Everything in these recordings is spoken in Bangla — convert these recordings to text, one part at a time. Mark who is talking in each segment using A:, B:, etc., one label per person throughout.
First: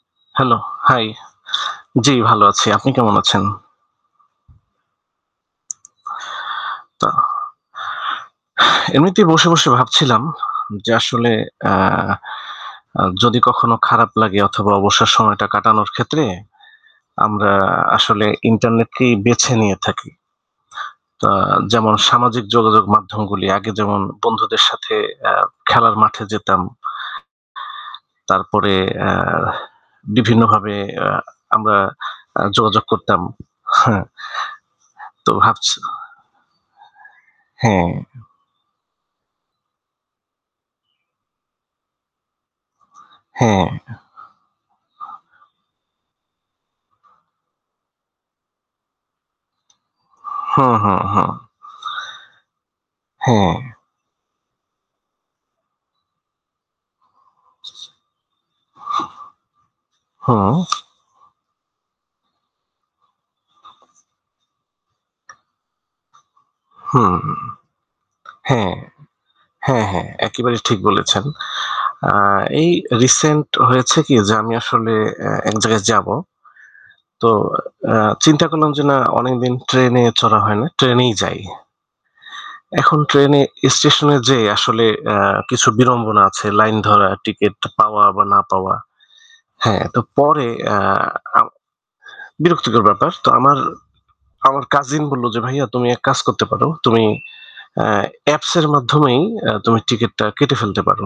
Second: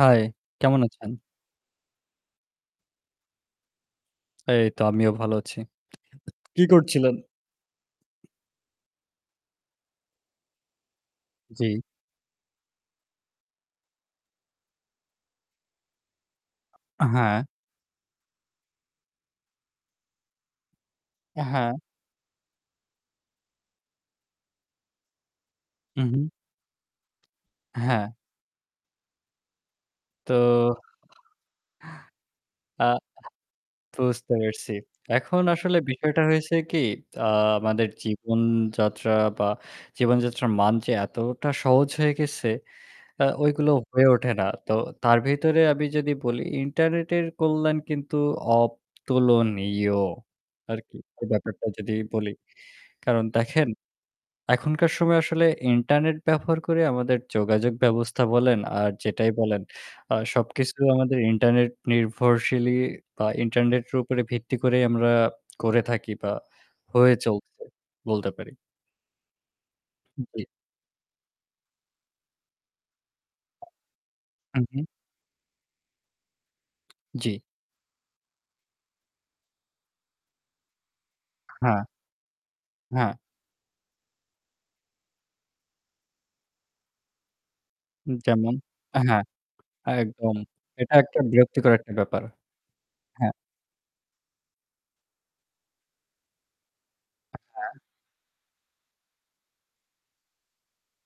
A: হায়,
B: হ্যালো,
A: কেমন
B: হাই।
A: আছেন?
B: জি, ভালো আছি। আপনি কেমন আছেন?
A: এই তো আমিও ভালো আছি। কি
B: তা।
A: করছিলেন?
B: এমনিতেই বসে বসে ভাবছিলাম যে আসলে আ
A: জ্বী।
B: যদি কখনো খারাপ লাগে অথবা অবসর সময়টা কাটানোর ক্ষেত্রে
A: আ হ্যাঁ।
B: আমরা আসলে ইন্টারনেটকেই বেছে নিয়ে থাকি। আ
A: আ হ্যাঁ।
B: যেমন সামাজিক যোগাযোগ মাধ্যমগুলি আগে যেমন বন্ধুদের সাথে অ্যা খেলার
A: উম,
B: মাঠে
A: হুম।
B: যেতাম।
A: হ্যাঁ।
B: তারপরে অ্যা
A: তো
B: বিভিন্নভাবে আমরা যোগাযোগ
A: আ
B: করতাম। হু,
A: বুঝতে পারসি।
B: তো
A: এখন
B: ভাবছি
A: আসলে বিষয়টা হয়েছে কি আ আমাদের
B: হ্যাঁ।
A: জীবনযাত্রা বা জীবনযাত্রার মান যে এতটা সহজ হয়ে গেছে আ
B: হ্যাঁ।
A: ওইগুলো হয়ে ওঠে না তো তার ভিতরে আমি যদি বলি ইন্টারনেটের কল্যাণ কিন্তু অতুলনীয়
B: হু,
A: আর
B: হু,
A: কি
B: হু।
A: ব্যাপারটা যদি বলি, কারণ
B: হ্যাঁ।
A: দেখেন এখনকার সময় আসলে ইন্টারনেট ব্যবহার করে আমাদের যোগাযোগ ব্যবস্থা বলেন আর যেটাই বলেন আ
B: হুম।
A: সবকিছু আমাদের ইন্টারনেট নির্ভরশীল বা ইন্টারনেটের উপরে ভিত্তি করেই আমরা করে থাকি বা হয়ে
B: হুম।
A: চলছে বলতে পারি।
B: হ্যাঁ, হ্যাঁ, হ্যাঁ
A: হু, জি।
B: একেবারেই ঠিক বলেছেন। আ এই রিসেন্ট হয়েছে কি যে আমি
A: হু, হু।
B: আসলে অ্যা এক জায়গায় যাবো।
A: জি।
B: তো আ চিন্তা করলাম যে না অনেকদিন ট্রেনে চড়া হয় না। ট্রেনেই যাই।
A: হ্যাঁ।
B: এখন
A: হ্যাঁ।
B: ট্রেনে স্টেশনে যেয়ে আসলে আ কিছু বিড়ম্বনা আছে। লাইন ধরা, টিকিট পাওয়া বা না
A: যেমন,
B: পাওয়া।
A: আ হ্যাঁ,
B: হ্যাঁ, তো
A: একদম।
B: পরে আ
A: এটা একটা বিরক্তিকর একটা ব্যাপার।
B: বিরক্তিকর ব্যাপার। তো
A: হ্যাঁ।
B: আমার, আমার কাজিন বলল যে, "ভাইয়া তুমি এক কাজ করতে পারো। তুমি
A: হ্যাঁ।
B: অ্যা অ্যাপস এর মাধ্যমেই অ্যা তুমি টিকিটটা কেটে ফেলতে পারো।"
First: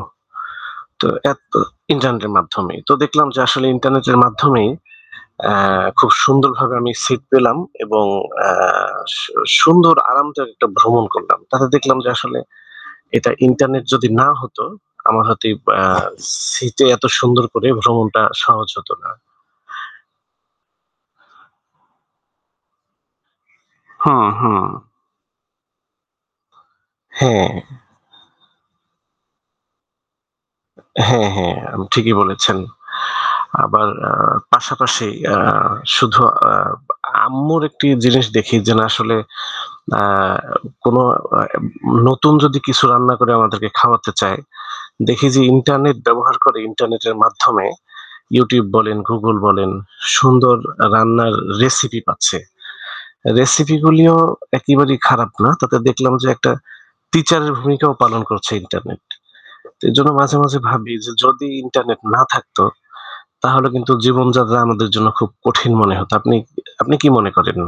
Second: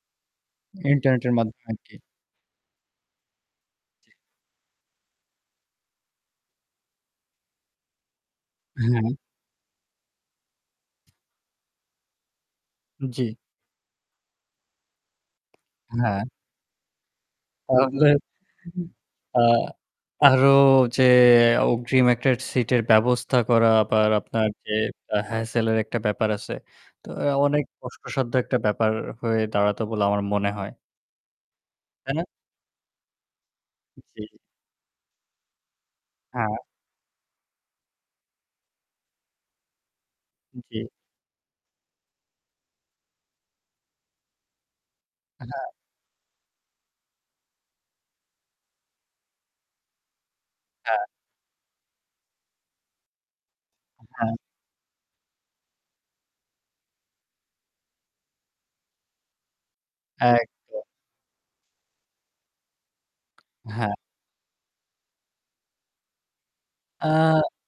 B: তো
A: ইন্টারনেটের
B: অ্যাপ তো
A: মাধ্যমে আরকি।
B: ইন্টারনেটের মাধ্যমেই। তো দেখলাম যে আসলে ইন্টারনেটের মাধ্যমেই অ্যা খুব সুন্দরভাবে আমি সিট পেলাম এবং আ
A: হুম।
B: সু সুন্দর আরামদায়ক একটা ভ্রমণ করলাম। তাতে দেখলাম যে আসলে এটা
A: জি।
B: ইন্টারনেট যদি না হতো আমার হয়ত অ্যা
A: হ্যাঁ।
B: সিটে এত সুন্দর করে
A: তাহলে
B: ভ্রমণটা সহজ হত না।
A: আ আরো যে অগ্রিম একটা সিটের ব্যবস্থা করা বা
B: হুম,
A: আপনার যে
B: হুম।
A: হ্যাসেলের একটা ব্যাপার আছে। তো
B: হ্যাঁ।
A: অনেক কষ্টসাধ্য একটা ব্যাপার হয়ে দাঁড়াতো বলে আমার মনে হয়।
B: হ্যাঁ, হ্যাঁ
A: তাই
B: ঠিকই
A: না?
B: বলেছেন। আবার আ
A: জি।
B: পাশাপাশি অ্যা শুধু আ
A: হ্যাঁ।
B: আম্মুর একটি জিনিস দেখি যে না আসলে আ
A: জি।
B: কোন নতুন যদি কিছু রান্না করে আমাদেরকে খাওয়াতে চায়। দেখি যে
A: হ্যাঁ।
B: ইন্টারনেট ব্যবহার করে ইন্টারনেটের মাধ্যমে YouTube বলেন, Google বলেন সুন্দর
A: হ্যাঁ।
B: রান্নার রেসিপি পাচ্ছে। রেসিপিগুলিও
A: হ্যাঁ।
B: একেবারেই খারাপ না। তাতে দেখলাম যে একটা টিচারের ভূমিকাও পালন করছে ইন্টারনেট। এজন্য মাঝে মাঝে
A: একদম।
B: ভাবি যে যদি ইন্টারনেট না থাকতো তাহলে কিন্তু
A: হ্যাঁ।
B: জীবনযাত্রা আমাদের জন্য খুব কঠিন মনে হত। আপনি আপনি কি মনে
A: আ
B: করেন?